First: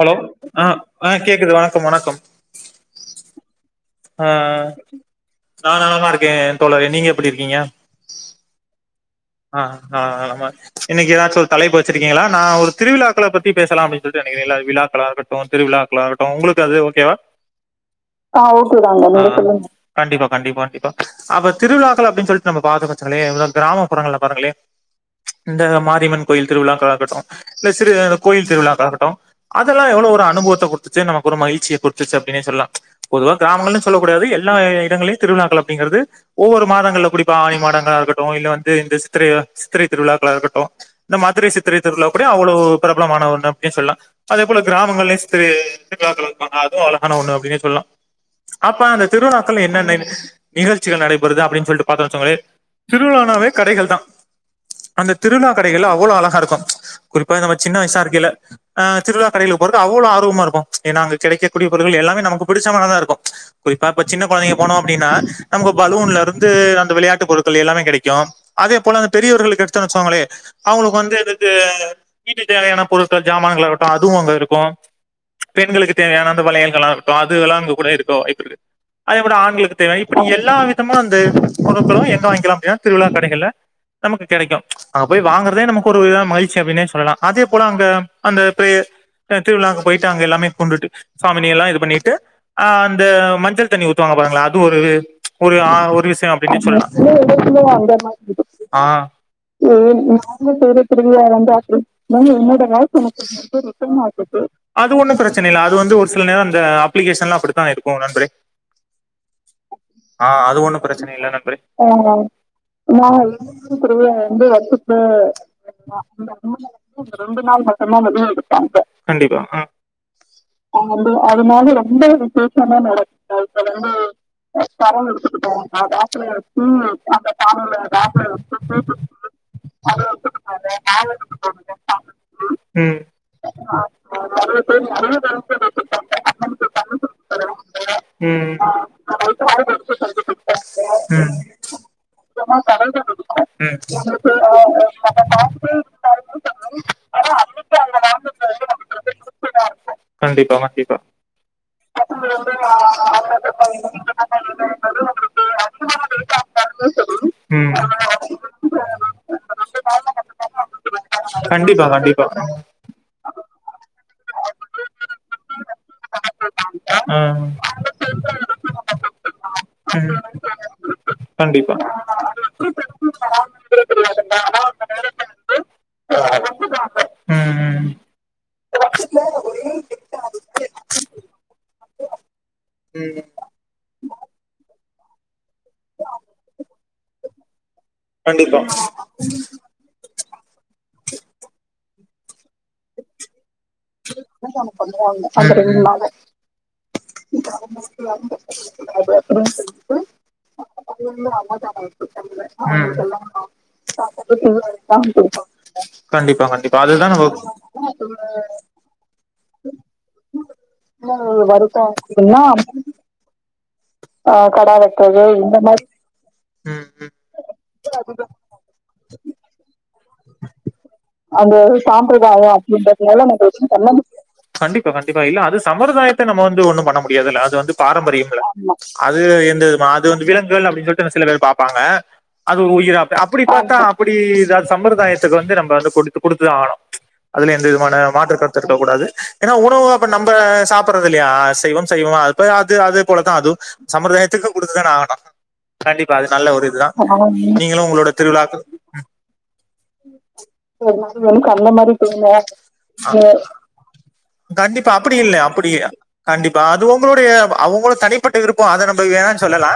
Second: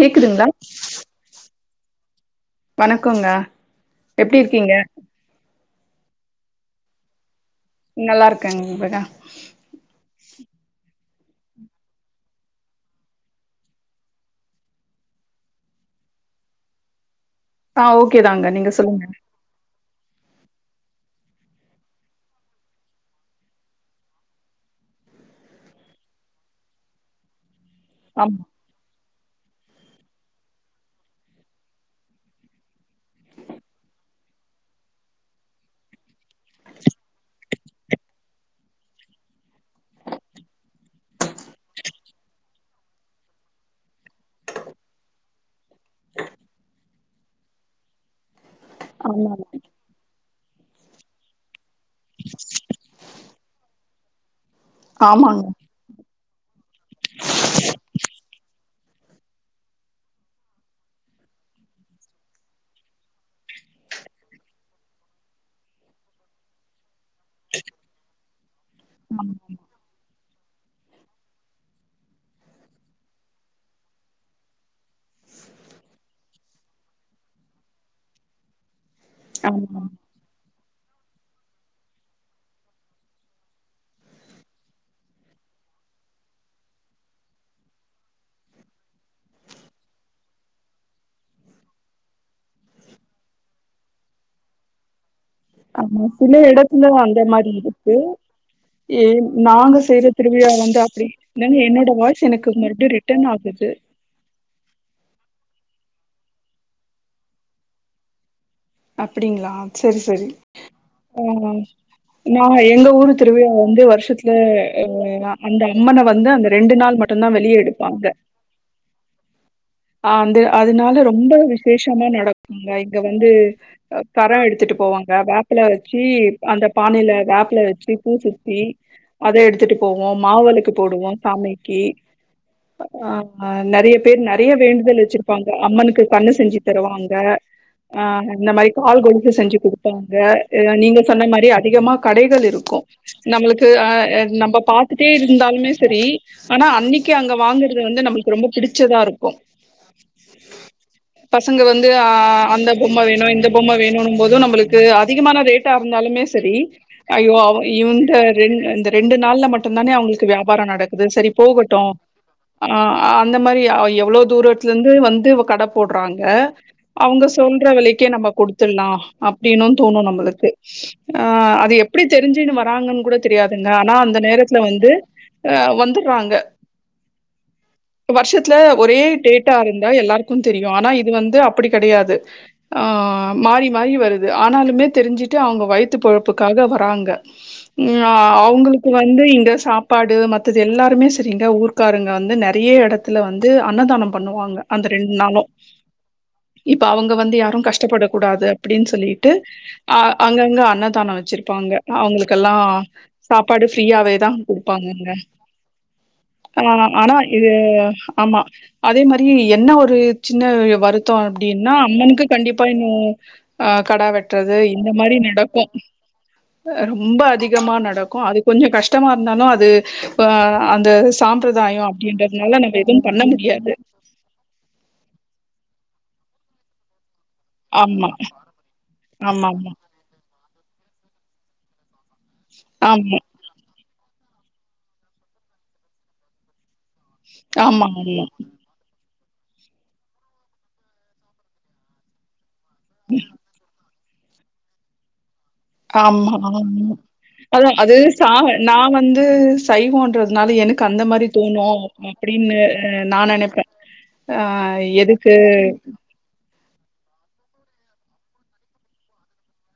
Hello ஆஹ் ஆஹ் கேக்குது வணக்கம் வணக்கம் வணக்கோங்க எப்டி ஆஹ் இருக்கீங்க நான் நல்லாதா இருக்கேன் தோழர் நீங்க எப்டி இருக்கீங்க நல்லா இருக்கேங்க [unintelligible] ஆஹ் ஆஹ் ஆமா இன்னைக்கு எதாச்சு ஒரு தலைப்பு வச்சிருக்கீங்களா நான் ஒரு திருவிழாக்களை பத்தி பேசலாம்னு அப்டினு சொல்லிட்டு விழாக்களா இருக்கட்டும் விலாக்கலாகட்டீம் உங்களுக்கு அதுவே ஓகேவா ஆ ஓகே தாங்க நீங்க சொல்லுங்க கண்டிப்பா கண்டிப்பா அப்ப திருவிழாக்கள் அப்டின்னு சொல்லிட்டு நம்ம பாக்ரம்லையா கிராம புரங்கள்ள பாறுங்களே இந்த மாரியம்மன் கோயில் திருவிழாக்கலா இருக்கட்டும் இல்ல சிறு அந்த ஆமா கோயில் திருவிழாக்களாகட்டும் அதெல்லாம் எவ்ளோ ஒரு அனுபவத்த கொடுத்துச்சு நமக்கு ஒரு மகிழ்சிய கொடுத்துச்ச அப்படின்னு சொல்லாம் பொதுவாக கிராமங்கள்னு சொல்லக் கூடாது எல்லா இடங்களையும் திருவிழாக்கள் அப்படிங்கிறது ஒவ்வொரு மாதங்கள் குறிப்பா ஆடி மாதங்கள இருக்கட்டும் இந்த சித்திரை சித்திரை திருவிழாக்கள் இருக்கட்டும் இந்த மதுரை சித்திரை திருவிழா கூட அவ்வளவு பிரபலமான ஒன்று சொல்லலாம் அதே போல கிராமங்களயும்சேரி அதுவும் அழகான ஒண்ணு அப்படின்னு சொல்லலாம் அப்ப அந்த ஆமா திருவிலாக்கள என்ன நிகழ்ச்சிகள் நடைபெறது அப்படின்னு சொல்லிட்டு பாத்தோங்ச்சிகோய திருவிழானாவே கடைகள் தான் அந்த ஆமாங்க திருவிழா கடைகள் அவ்வளவு அழகா இருக்கும் குறிப்பா நம்ம சின்ன வயசா இருக்கல்ல அஹ திருவிழா கடையில போறது அவ்வளவு ஆர்வமா இருக்கும் ஏன்னா அங்க கிடைக்க கூடிய பொருட்கள் எல்லாமே நமக்கு புடிச்ச மாரிதான் இருக்கும் இப்பப்ப சின்ன குழந்தைங்க போனோம் அப்படின்னா நமக்கு பலூன்ல இருந்து அந்த விளையாட்டு பொருட்கள் எல்லாமே கிடைக்கும் அதே போல அந்த ஆமா பெரியவர்கள் எடுத்துச்சாங்களே அவங்களுக்கு வந்து எதுக்கு வீட்டு தேவையான பொருட்கள் சாமான்கள்ள ஆகட்டும் அதுவும் அங்க இருக்கும் பெண்களுக்கு தேவையான அந்த வளையல்கள் எல்லாம் இருக்கும் அதுல்லாம் அங்க கூட இருக்க இருக்க வாய்புருக்கு அதேப்போல ஆண்களுக்கு ஆமா தேவைைய இப்படி எல்லா விதமும் அந்த பொருக்களும் எங்க வாங்கலாம் அப்படின்னா திருவிழா கடைகள்ல நமக்கு கிடைக்கும் அங்க போய் வாங்குறதே நமக்கு ஒரு இத மகிழ்ச்சி அப்படின்னே சொல்லலாம் அதே போல அங்க அந்த திருவிழாவுக்கு போயிட்டு அங்க எல்லாமே கொண்டுட்டு சுவாமினி எல்லாம் இது பண்ணிட்டு அஹ் அந்த மஞள்சதண்ணி ஊத்துவாங்க பாங்களா அது ஒரு ஆமா ஒரு விஷயம் சில அப்படின் எடத்துல சொல்லலாம் அந்த மாரி இருக்கு ஆஹ் ஏ நாங்க செய்ற திருவிழா வந்து அப்டி என்னங்க என்னோட வாய்ஸ் எனக்கு மறுபடியு ரிட்டர்ன் ஆகுது [unintelligible] அது ஒன்னும் பிரச்சனை இல்ல அது வந்து ஒரு சில நேரம் அந்த அப்ளிகேஷன் எல்லாம் அப்படித்தான் இருக்கும் நண்பரே அப்டிங்களா செரி செரி ஆஹ் அது ஒண்ணும் பிரச்சனை ஆ இல்ல நண்பரே நா எங்க ஊரு திருவிழா வந்து வருஷத்துல நான் அ அந்த அம்மன வந்து அந்த ரெண்டு நாள் [unintelligible] மட்டுந்தா ரெண்டு வெளிய நாள் எடுப்பாங்க கண்டிப்பா அ ஆ அந்த ஆ அதனால வந்து ரொம்ப அதனால ரொம்ப விசேஷமா நடக்குங்க. விசேஷமா இங்க நடக்கு வந்து இப்ப வந்து அ கரம் எடுத்துட்டு டவல் போவாங்க. எடுத்துக்கிட்டோ வேப்பில நா [unintelligible] நாங்க பி பூசுத்தி அத எடுத்துட்டு அதை போவோ மாவெளக்கு எடுத்துக்கிட்டாங்க நாள் போடுவோ எடுத்துக்கிட்டாங்க சாமிக்கி சமைச்சு, உம் ஆ அஹ், நறைய பேர் நற் றைய நிறைய பேர் வேண்டுதல் நிறைய வச்சிருப்பாங்க தடவை அம்மனுக்கு எடுத்துக்கிட்டாங்க கண்ணு செஞ்சு அம்மனுக்கு தண்ணி தருவாங்க கொடுத்து தருவாங்க ஆ இந்த உம் மாரி ஆஹ், கால் கொலுசு நைட்டு செஞ்சு ஆறு எடுத்து குடுப்பாங்க செஞ்சு நீங்க கொடுத்தாங்க சொன்ன உம் மாரி அதிகமா கா கடைகள் சுத்தமா இருக்கூ தலைல இருக்கும் நம்முளுக்கு ஆ உங்களுக்கு நம்ப பாத்துட்டே நம்ம பாத்துட்டே இருந்தாலுமே செரி இருந்தாலுமே ஆனா சரி அன்னிக் கு ஆனா அங்க அன்னைக்கு வாங்குறது அந்த வந்து நம்மளுக்கு வாகனத்துல ரொம்ப வந்து நமக்கு வந்து பிடிச்சதாருக் கண்டிப்பா கண்டிப்பா பசங்க வந்து ஆ அது வந்து அந்த ஆ பொம்ம வேணூ அந்த இந்த பொம்ம வேணூனும்போது நம்மளுக்கு உங்களுக்கு அதிகமான அதிகமான ரேட்டாருந்தாலுமே டேட்டா செரி இருந்தாலுமே சரி ஐயோ அவ ம் அது இவங்ட்ட வந்து ரெண் இந்த ரெண்டு நாள்ல ரெண்டு மட்டுந்தானே நாள்ல அவுங்ளுக்கு மட்டும்தான் வியாபாரோ நமக்கு நடக்குது செரி வந்து போகட்டூ கண்டிப்பா கண்டிப்பா ஆ அந்த மாரி அ எப் ப தூரத்துலந்து வந்து கட போட்றாங்க ஆ அவுங்க ம் சொல்ற விலக்கே நம்ம குடுத்துட்லா அப்டினூ தோணூ நம்முளுக்கு ஆ இ அது கண்டிப்பா எப்படி தெரிஞ்சுன்னு வராங்கன் கூட தெரியாதுங்க ஆனா அந்த நேரத்துல வந்து ஆ வந்துர்றாங்க ம் வருஷத்ல ஒரே டேட்டா இருந்தா எல்லாருக்கூ தெரியூ ஆனா இது வந்து அப்டி கெடையாது ஆ மாறி மா மாறி வருது ஆனாலுமே டு அவுங்க வயித்து பொழப்புக்காக வராங்க ஆ கண்டிப்பா அவுங்குளுக்கு வந்து இங்க சாப்பாடு மத்தது எல்லாருமே செரிங்க ஊர்காருங்க வந்து நறைய எடத்துல வந் து அன்னதானோ பண்ணுவாங்க அந்த ரெண்ட் பண்ணுவாங்க நாளு அந்த ரெண்டு நாளு இப்ப அவுங் க வந்து யாரூ கஷ்டப்படக்கூடாது அப்டின் அது சொல்லிட்டு அப்டின்னு சொல்லிட்டு ஆ அங்கங்க அது அன்னதானோ வந்து வச்சிருப்பாங்க அன்னதானம் அவ் வச்சிருக்காங்க ங்குளுக்கெல்லா அவங்களுக்கெல்லா சாப்பாடு ஃப்ரீயாவே தா சாப்பாடு குடுப்பாங்கங்க குடுப்பாங்க கண்டிப்பா கண்டிப்பா ஆனா அதுதா ஆனா நம்ம இது ஆமா அது அதே மாரி என்ன ஒரு சின்ன வருத்தோ அப்டின்னா ஆ வருத்தோ அம்மனுக்கு அப்டின்னா கண்டிப்பா இன்னூ ஆ கடா ஆ வெட்டுறது கடா இந்த மாரி வெட்றது இந்த நடக்கூ மாரி ம் ரொம்ப அதிகமா நடக்கூ ம் அது கொஞ்சோ கஷ்டமா இருந்தாலு அது த அந்த அந்த சாம்பிரதாயோ சாம்பிரதாயோ அப்டின்றதுனால நம்ம எதுவும் அப்டின்றதுனால பண்ண முடியாது. கண்டிப்பா கண்டிப்பா இல்ல அது சம்பரதாயத்த நம்ம வந்து ஒன்னு பண்ண முட் யாதுல அது வந்து ஆமா, பாரம்பரியம்ல அது எந்து ஆமாமா. மாது விலங் கள் அப்டின் சொல்லிட்டு சில பேர் பாப்பாங்க அது உயிர அப் ஆமா, அப்டி பாத்தா அப்டி சம்பிரதாயத்துக்கு வந்து நம்ம வந்து குடுத்து குடுத்துதா ஆணூ அதுல எந்த ஆமா, விதமான ஆமா. மாற்று கருத்து இருக்க கூடாது ஏனா உணவு அப்ப நம்ப சாப்புட்றதில்லையா அசைவம் சைவம் அப்ப அது அது போலதா அது சம்பிரதாயத்துக்கு குடுத்துதானே ஆவணூ கண்டிப்பா அது ஆமா, நல்ல ஒரு இதுதா ஆமா. அதான் நீங்களூ அது உங்ளோட சா திருவிழாக்கு நான் ம் வந்து சைவம்ன்றதுனால எனக்கு அந்த எல்லாரூ மாரி எனக்கு அந்த தோணும் மாரி பெய்ங்க அப்டின்னு அ நான் நெனைப்பேன். அ கண்டிப்பா எதுக்கு? அப்டில்ல அப்டி கண்டிப் பா அது உங்களுடைய அவுங்ளோ தனிப்பட்ட விருப்போ அத நம்ம வேணானு சொல்லலா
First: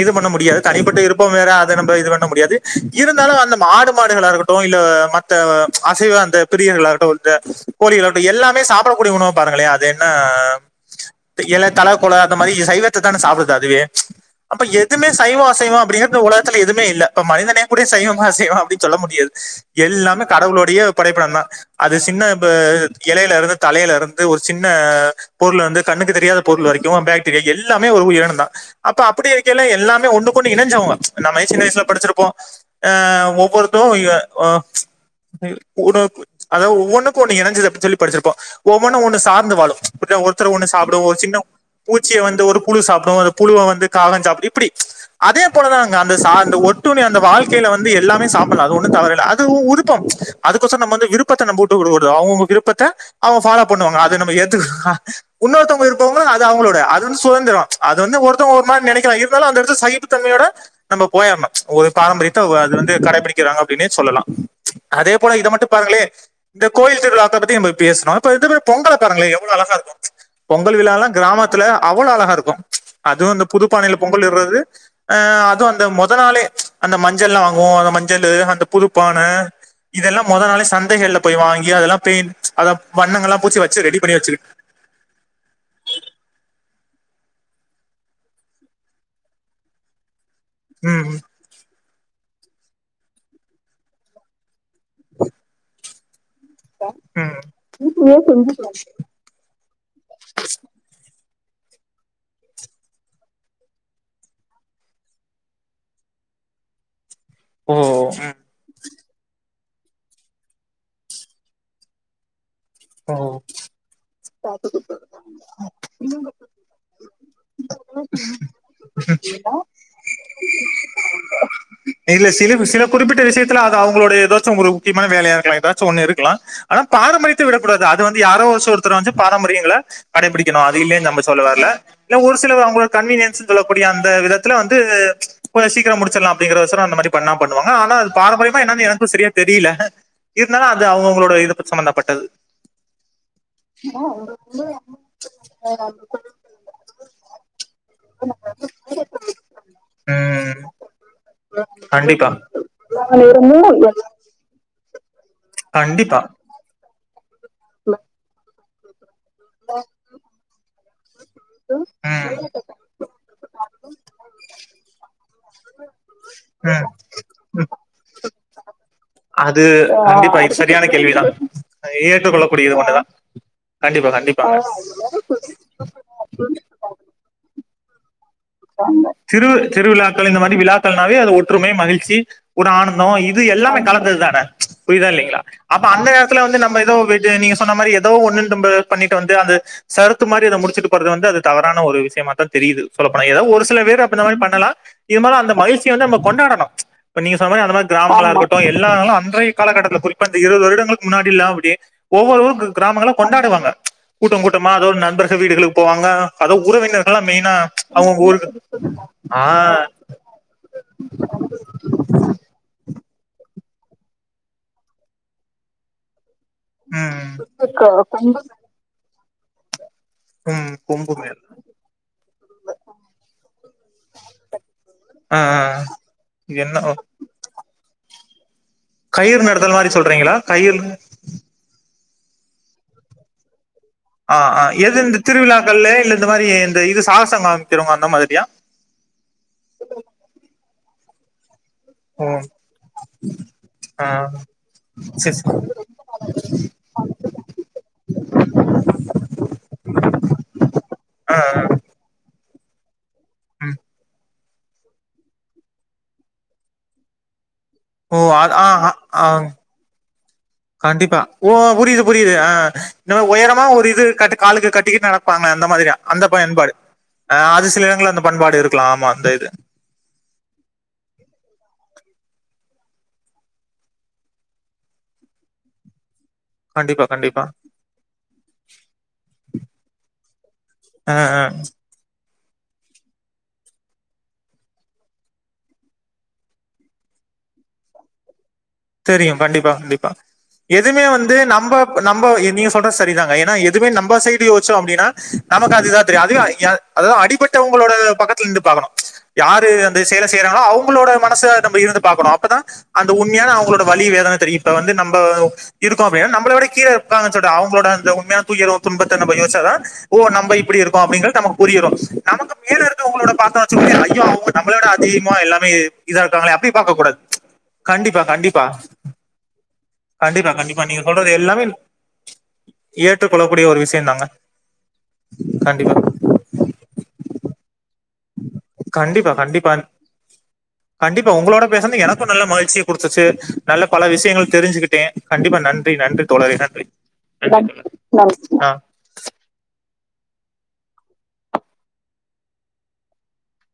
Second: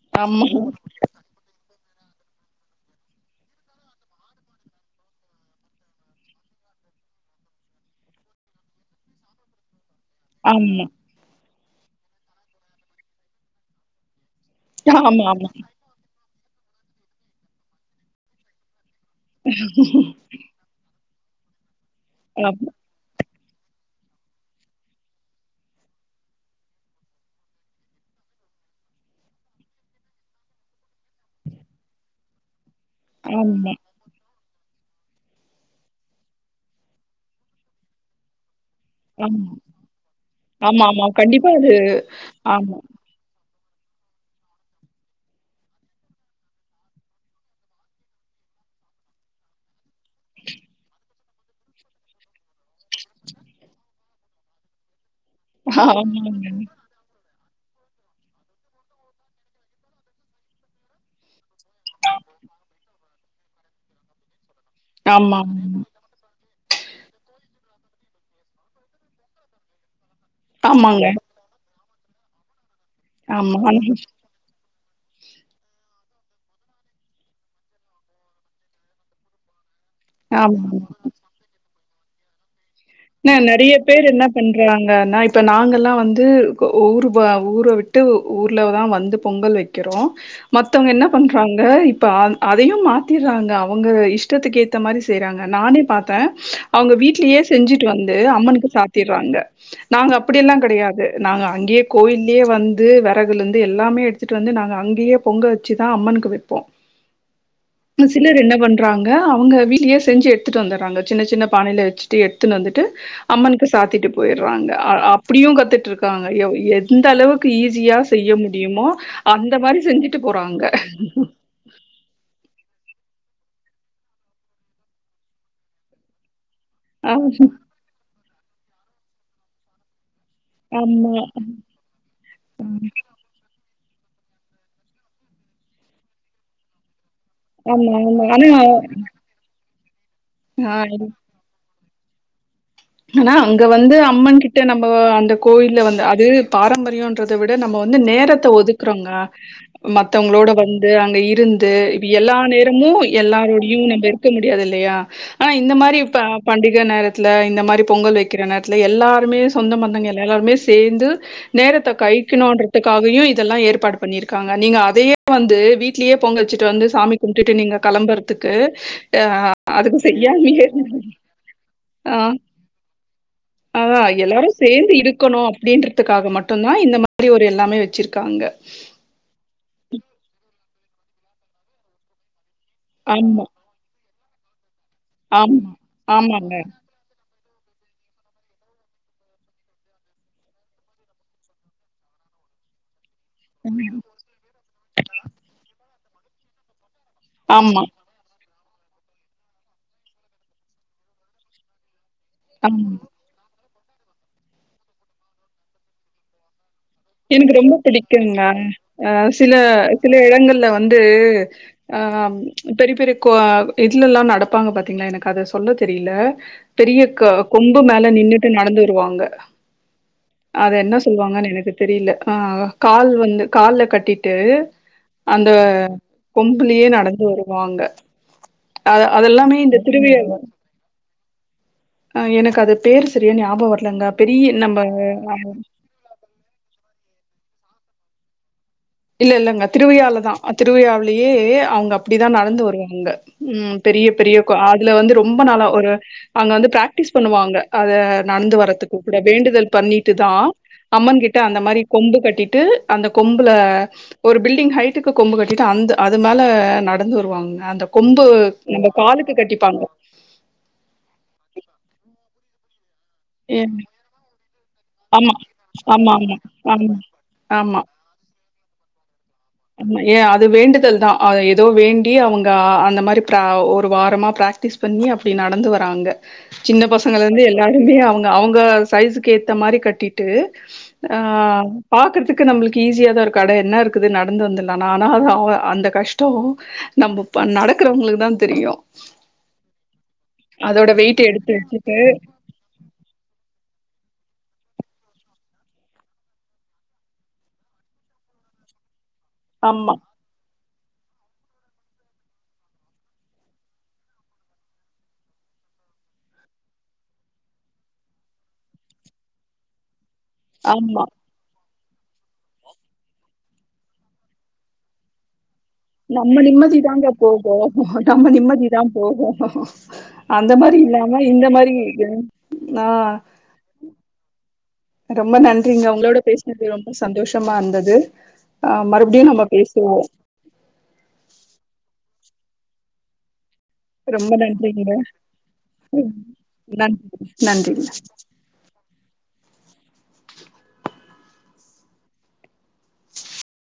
எது பண்ண ஆமா, முடியாது தனிப்பட்ட விருப்போ வேற அத நம்ம இது பண்ண முடியாது இருந்தாலு அந்த ஆடு மாடுகளாக இருக்கட்டூ இல்ல மத்த அசைவ அந்த ப்ரியர்களாக இருட்டவுள்ட கோழிகளாக இருக்கட்டூ எல்லாமே சாப்டக்கூடிய உணவா பாருங்களே அதேன் ஆமா இல தல குள அந்த மாரி சைவத்தத்தானே சாப்டுது அதுவே அப்ப எதுமே சைவோ ஆமாமா. அசைவோ அப்டின்னு உலகத்துல எதுமே இல்ல இப்ப மனிதனே கூட சைவமா அசைவமா அப்டின் சொல்ல முடியாது எல்லாமே கடவுளோடைய படைப்பினோந்தா அது சின்ன ப ஆமா. எலையிலருந் தலையிலருந்து ஒரு சின்ன பொருள் வந்து கண்ணுக்கு தெரியாத பொருள் வரைக்கூ பாக்டீரியா எல்லாமே ஒரு உயிரனந்தா அப்ப அப்டி இருக்கையில எல்லாமே ஒன்னுக்கொன்னு இணைஞ்சவுங்க நம்ம சின்ன வயசுல படிச்சிருப்போ அ ஆமா, ஒவ்வொருத்து இவ ஆ ஒன்னு கு அதாவ் ஒவ்வொண்ணுக்கு ஒண்ணு இணஞ்சித் அப் சொல்லி படிச்சிருப்போ ஒவ்வொன்னொ ஒண்ணு ஆமா. சார்ந்து வாழு ப்பிட்தா ஒருத்தர ஒண்ணு சாப்பிடு ஆமாமா. ஒரு சின்ன கண்டிப்பா அது பூச்சிய வந்து ஒரு ஆமா. புழு சாப்டோ அது புழுவ வந்து காகஞ் சாப்பிடு இப்பிடி அதே போலதா அங் அந்த சார்ந்த ஒட்டுணி அந்த வாழ்க் கைல வந்து எல்லாமே சாப்பில்லா அது ஒன்னு தவறில்ல அது உ உருப்பம் அதுக் கோச நம் வந்து விருப் பத்த நம்ப வுட்டுகுடுக்க கூடாது அவுங்க விருப்பத்த அவுங்க ஃபாலோ பண்ணுவாங்க அத நம்ம ஏத்துக்கணு உன்னொருத்தவங்க இருப்பவங்க அது ஆமாங்க. அவுங்களோட அது வந்து சுதந்திரோ அது வந்து ஒருத்த ஒரு மார் நெனைக்லா இருந்தாலு அந்த எடத்ல சகிப்பு தன்மையோட நம்ம போயர்னோ ஒரு பாரம்பரிய த்த அது வந்து கடைபிடிக்கிறாங்க அப்டின்னே சொல்லலா அதே போல இத மட்டு ஆமாமா. பாருங்களே இந்த கோயில் திருவிழா அத்த பத்தி நம்ப பேசுனோ அப்ப இந்த மாரி பொங்கல பாருங்களே எவ்ளோ அழகாருக்கோ பொங்கல் ஆமாங்க. விழால்லா கிராமத்துல அவ்வளோ அழகாருக்கு அதுவு இந்த ஆமா. ஆனா- புதுப்பானையில பொங்கல் இற்றது அ அதுவு அந்த மொத நாளே அந்த மஞ்சள்லா வாங்குவோ அந்த மஞ்சளு அந்த புதுப்பான இதெல்லா மொத நாளே ஆமா. சந்தைகள்ல போய் வாங்கி அதெல்லா பெய்ன்ட் ன நெறைய பேரு என்ன பண்றாங்கன்னா இப்ப நாங்கல்லா வந்து ஊரு பா ஊர விட்டு ஊர்லதா வந்து பொங்கல் வெக்கிறோ மத்தவங்க என்ன ம் பண்றாங்க இப்ப அ அதையு மாத்திற்றாங்க அவங்க இஷ்டத்துக்கு ஏத் தமாதிரி செய்றாங்க நானே பாத்தே அவுங்க ம் வீட்லியே செ ஞ்சுட்டு வந்து வீட்லயே செஞ்சு அம்மனுக்கு சாத்திற்றாங்க நாங்க அப்படியெல்லா கெடையாது நாங்க அங்க்யே கோயில்யே வந்து வெறகுலிர்ந்து எல்லாமே எடுத்துட்டு வந்து நாங்க அங்கியே பொங்க வெச்சி தா அம்மன் னுக்கு வெப்போ ஓ ஆன ம் சிலர் என்ன பண்றாங்க அவுங்க வீட்லியே செஞ்சு எட்த்துட் வந்தற்றாங்க சின்ன சின்ன பானையில வெச் டு வந்துட்டு ஓ அம்மனுக்கு சாத்திட்டு போய்றாங்க சாப்ட்டுக்கிறீங்களா அ அப்புடியு கத்துட்ருக்காங்க எவ் எந்த அளவுக் கு ஈஸியா செய்ய முடியுமோ அந்த மாரி செஞ்சுட்டு போறாங்க இல்ல சில விஸ் சில குறிப்பிட்ட விசியத் த்த அது அவுங்களுட ஏதாச்சும் ஒரு முக்கிமான வேலையா இருக்லா எதாச்சும் ஒன்னு இருக்லா ஆனா ஆ பாரம்பரியத்த விடகூடாது அது வந் யாரோ ஒருசில ஒருத்தராஞ்சு பாரம்பரியங்கள கடைபிடிக்கனோ அது இல்லேன் ஆமா. நம்ப சொல்ல வர்ல இல்ல ஒரு சிலவு ம். அவுங்களோட் கன்வீனியன்ஸுகள டைம் அந்த விதத்துல வந்து கொஞ்ச சீக்கிரம் முடிச்சற்லா அப்டிங்றகோசரோ அந்த மாத்ரி பண்ணா பண்ணுவாங்க ஆமா, ஆனா ஆமா. ஆனா பாரம்பரியமா என்னனு எனக்கு செரியா தெரியில இர்ந்தாலு ஆ அது அவுங்கவுகங்களோட இத பொர்த் சம்பந்தப்பட்டது ஆனா அங்க வந்து அம்மன் கிட்ட நம்ம அந்த கோயில்ல வந்த அது பாரம்பரியோன்றத விட நம்ம வந்து நேரத்த ஒதுக்குறோங்க மத்தவங்ளோட உம் வந்து அங்க இருந்து இப் கண்டிப்பா எல்லா நேரமு எல்லா மு நேரமும் எல்லாரோடியு எல்லா நம்ப இருக்க முடியாது இல்லையா ஆனா இந்த மாரி இப்ப கண்டிப்பா பண்டிக நேரத்ல இந்த மாரி பொங்கல் வெக்கிற நேர்த்ல எல்லா ருமே சொந்த பந்தங்க எல்லாரோட்மே சேந்து நேரத்த ம் கழிக்கணுன்றதுக்காகயு இதெல்லா ஏறுபாடு பண்ணியிருக்காங்க நீங்க அதையே வந்து வீட்லியே பொங்க வெச்சிட்டு வந்து ம் சாமி கும்டுட்டு நீங்க களம்பறதுக்கு ஆ அது அதுக்கு கண்டிப்பா செய்யாம இது சரியான கேள்விதா [inaudible] ஆ ஏற்றுக்கொள்ளக்கூடியது ஒண்ணுதா அதுதா கண்டிப்பா எல்லாரு கண்டிப்பாங்க சேந்து இருக்கனோ அப்டின்றித்துக்காக மட்டுந்தா இந்த மாரி ஒரு எல்லாமே வெச்சிருக் காங்க சிறு திருவிழாக்கள் இந்த மாரி விழாக்கள்னாவே அது ஒற்றுமை மகிழ்ச்சி ஒரு ஆனந்தோ இது ஆமா, எல்லாமே கலந்தத் தான புரிதா இல்லிங்ளா ஆமா. அப்ப அந்த நேர்த்துல ஆமாங்க. வந்து நம்ப எதோ வெ நீங்க சொ சொன்ன மாரி எதோ ஒண்ணுட்டம்ப பண்ணிட்டு வந்து அந்த சரத்து மாரி அத முடிச்சிட்டு போறது வந்து அது தவறான ஒரு விஸியமா தா தெரி யுது சொல்ல போனா எதாவ் ஒரு சில பேரு அப்பின்ன மாரி பண்ணலா இர்ந்தாலு அந்த மகிழ்ச்சிய வந்து நம்ப கொண்டாடனு இப்ப நீங்க சொன்ன மாரி அந்த ஆமா, மாத் கிராமங்களா இருக்கட்டு எல்லா நாளு அன்றைய் காலகட்டத்துல குறிப்பா இந்த இருவது வருடங்களுக் முன்னாடில்லா அப்படி ஒவ்வொரு ஊரு க் ஆமா. கிராமங்கள கொண்டாடுவாங்க கூட்டோ கூட்டமா அதோட் நண்பர்கள் வீடுகளுக் போவாங்க அது உறவினர்கெல்லா மெய்னா இருக்குங்க சில சில இடங்கள்ல வந்து ஆஹ் பெரிய பெரிய கோ அ இத்லெல்லா நடப்பாங்க பாத்தீங்ளா எனக்கு அத சொல்ல தெரில பெரிய ம் க கொம்பு கொ மேல கொம்பு நின்னுட்டு நடந்து வருவாங்க ம் அது என்ன கொம்பு மேல சொல்லுவாங்கன்னு எனக்கு தெரியில ஆ கால் வந்து கால்ல கட்டிட்டு ஆ அந்த ஆ கொம்புலயே என்ன நடந்து வருவாங்க அத கயிறு அதெல்லாமே நடத்தல் இந்த மாரி சொல்றீங்களா திருவிழா கயிறு ஆ எனக்கு அது பேரு செரியா ஞாபகம் வர் ஆ ஆ எது இந்த திருவிழாக்கள்லையா இல்ல இந்த மாரி இந்த இது சாகசம் காமிக்கிறவங்க அந்த மாதிரியா இல்ல இல்லங்க திருவிழாலதா திருவிழாவிலயே அவங்க ஓ அப்படிதா நடந்து வருவாங்க ம் பெரிய ஆ பெரிய அதுல வந்து செரி ரொம்ப செரி நாளா ஒரு அங்க வந்து பிராக்டிஸ் பண்ணுவாங்க அத நடந்து வரதுக்கு கூட வேண்டுதல் பண்ணிட்டுதா அம்மன் ஆ கிட்ட அந்த ஆ மாரி கொம்பு கட்டிட்டு அந்த கொம்புல ம் ஒரு பில்டிங் ஹைட்டுக்கு கொம்பு கட்டிட்டு அந்த அது மேலே நடந்து வருவாங்கங்க ஓ ஆ அ ஆ கண்டிப்பா ஓ புரிது புரிது ஆ இந்தமாரி எ ஒயரமா ஒரு இது கட்டு காலுக்கு கட்டிக்கிட்டு ஆமா, நடப்பாங்களே அந்த மாரியா ஆமா, அந்த ஆமா, பயன்பாடு ஆமா, ஆ அது சில எடங்கள்ல அந்த பண்பாடு இருக்கலா ஆமாங் ஏ அது வேண்டுதல்தா அ எதோ வேண்டி அவங்க அந்த மாரி ப்ரா ஒரு வாரமா பிராக் டிஸ் பண்ணி அப்படி நடந்து வராங்க சின்ன கண்டிப்பா பசங்கள்ல இருந்து கண்டிப்பா எல்லாருமே அவங்க அவங்க சைஸுக்கு ஏத்த மாதிரி கட்டிட்டு அ ஆ ஆ ஆபாக்கறதுக்கு நம்மளுக்கு ஈஸியாதா இருக்கு அட என்ன இருக்குது நட ந்து வந்தர்லான் ஆனா அந்த கஷ்ட நம்ப ப நடக்கறவங்களுக்குதா தெரியு கண்டிப்பா கண்டிப்பா அதோட எதுமே வெயிட்ட வந்து எடுத்து நம்ப வச்சுட்டு நம்ப நீங்க சொல்ற சரிதாங்க ஏன்னா எதுமே நம்ப சைடு யோசிச்சோ அப்டின்னா நமக்கு அதுதா தெரியு அதுவே ய அதாது அடிபட்டவங்களோட பக்கத்துல இருந்து பாக்கணு யாரு ஆமா, அந்த செயலை செய்யறாங்களோ அவங்களோட மனச நம்ம இருந்து பாக்கணு அப்பதா அந்த உண்மையான அவங் களோட வலி வேதன தெரியு இப்ப வந்து நம்ப இருக்கோ அப்படினா நம்பளவிட கீழ இருப்பாங்கன் சொல்ற அவங்களோட அந்த உண்மையான துயர் துன்பத்த நம்ம யோசிச்சாதா ஓ நம்ம இப்டி இருக்கோ ஆமா. அப்டிங்றது நமக்கு புரியிறு நமக்கு மேல இருக்க வங்களோட பாத்தோ வெச்சுகோங்ளே ஐயோ அவுங்க நம்மளவிட அதிகமா எல்லா நம்ம நிம்மதி தாங்க போகு கண்டிப்பா, நம்ம கண்டிப்பா. நிம்மதி தா போகு கண்டிப்பா அந்த மாரி இல்லாம இந்த மாரி இது ஏற்றுக்கொள்ளக் கூடிய ஒரு விஷயம் தாங்க ரொம்ப நன்றிங்க கண்டிப்பா உங்களோட பேசினது ரொம்ப சந்தோஷமா இருந்தது ஆ மறுபடியு கண்டிப்பா நம்ம கண்டிப்பா பேசுவோ கண்டிப்பா உங்களோட பேசனது எனக்கு ரொம்ப நல்ல மகிழ்ச்சிய குடுத்துச்சி நல்ல பல ரொம்ப விஷயங்கள் நன்றிங்க தெரிஞ்சிக்கிட்டே கண்டிப்பா நன்றி நன்றி தோழரே நன்றி இதான் இதான் ஆ [inaudible]